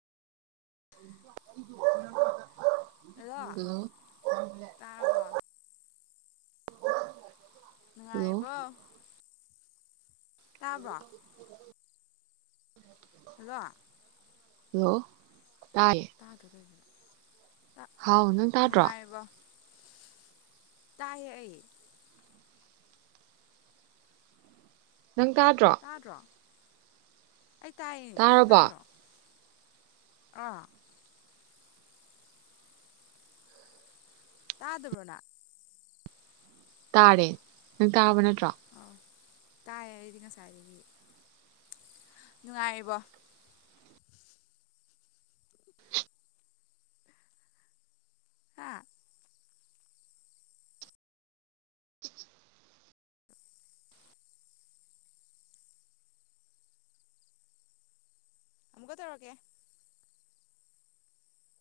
ꯑꯟꯑꯣꯗꯤꯕꯜ hello hello ꯇꯥꯔꯕꯣ hello ꯅꯨꯡꯉꯥꯏꯔꯤꯕꯣ ꯇꯥꯕ꯭ꯔꯣ ꯍꯜꯂꯣ ꯂꯣ ꯇꯗ꯭ꯔꯣ ꯇꯧꯔꯤꯁꯤ ꯫ ꯍꯥꯎ ꯅꯪ ꯇꯥꯗ꯭ꯔꯣ ꯅꯨꯡꯉꯥꯏꯔꯤꯕꯣ ꯇꯥꯏꯌꯦ ꯑꯩ ꯅꯪ ꯇꯥꯗ꯭ꯔꯣ ꯑꯩ ꯇꯥꯏꯌꯦ ꯅꯪ ꯇꯥꯔꯕꯣ ꯇꯥꯗ꯭ꯔꯣ ꯑꯥ ꯇꯥꯗꯕ꯭ꯔꯣꯅꯪ ꯫ ꯇꯥꯔꯦ ꯅꯪ ꯇꯥꯔꯕ ꯅꯠꯇ꯭ꯔꯣ ꯑꯧ ꯇꯥꯏꯌꯦ ꯑꯩꯗꯤ ꯉꯁꯥꯏꯗꯒꯤ ꯅꯨꯡꯉꯥꯏꯔꯤꯕꯣ ꯍꯥ ꯑꯃꯨꯛꯀ ꯇꯧꯔꯛꯀꯦ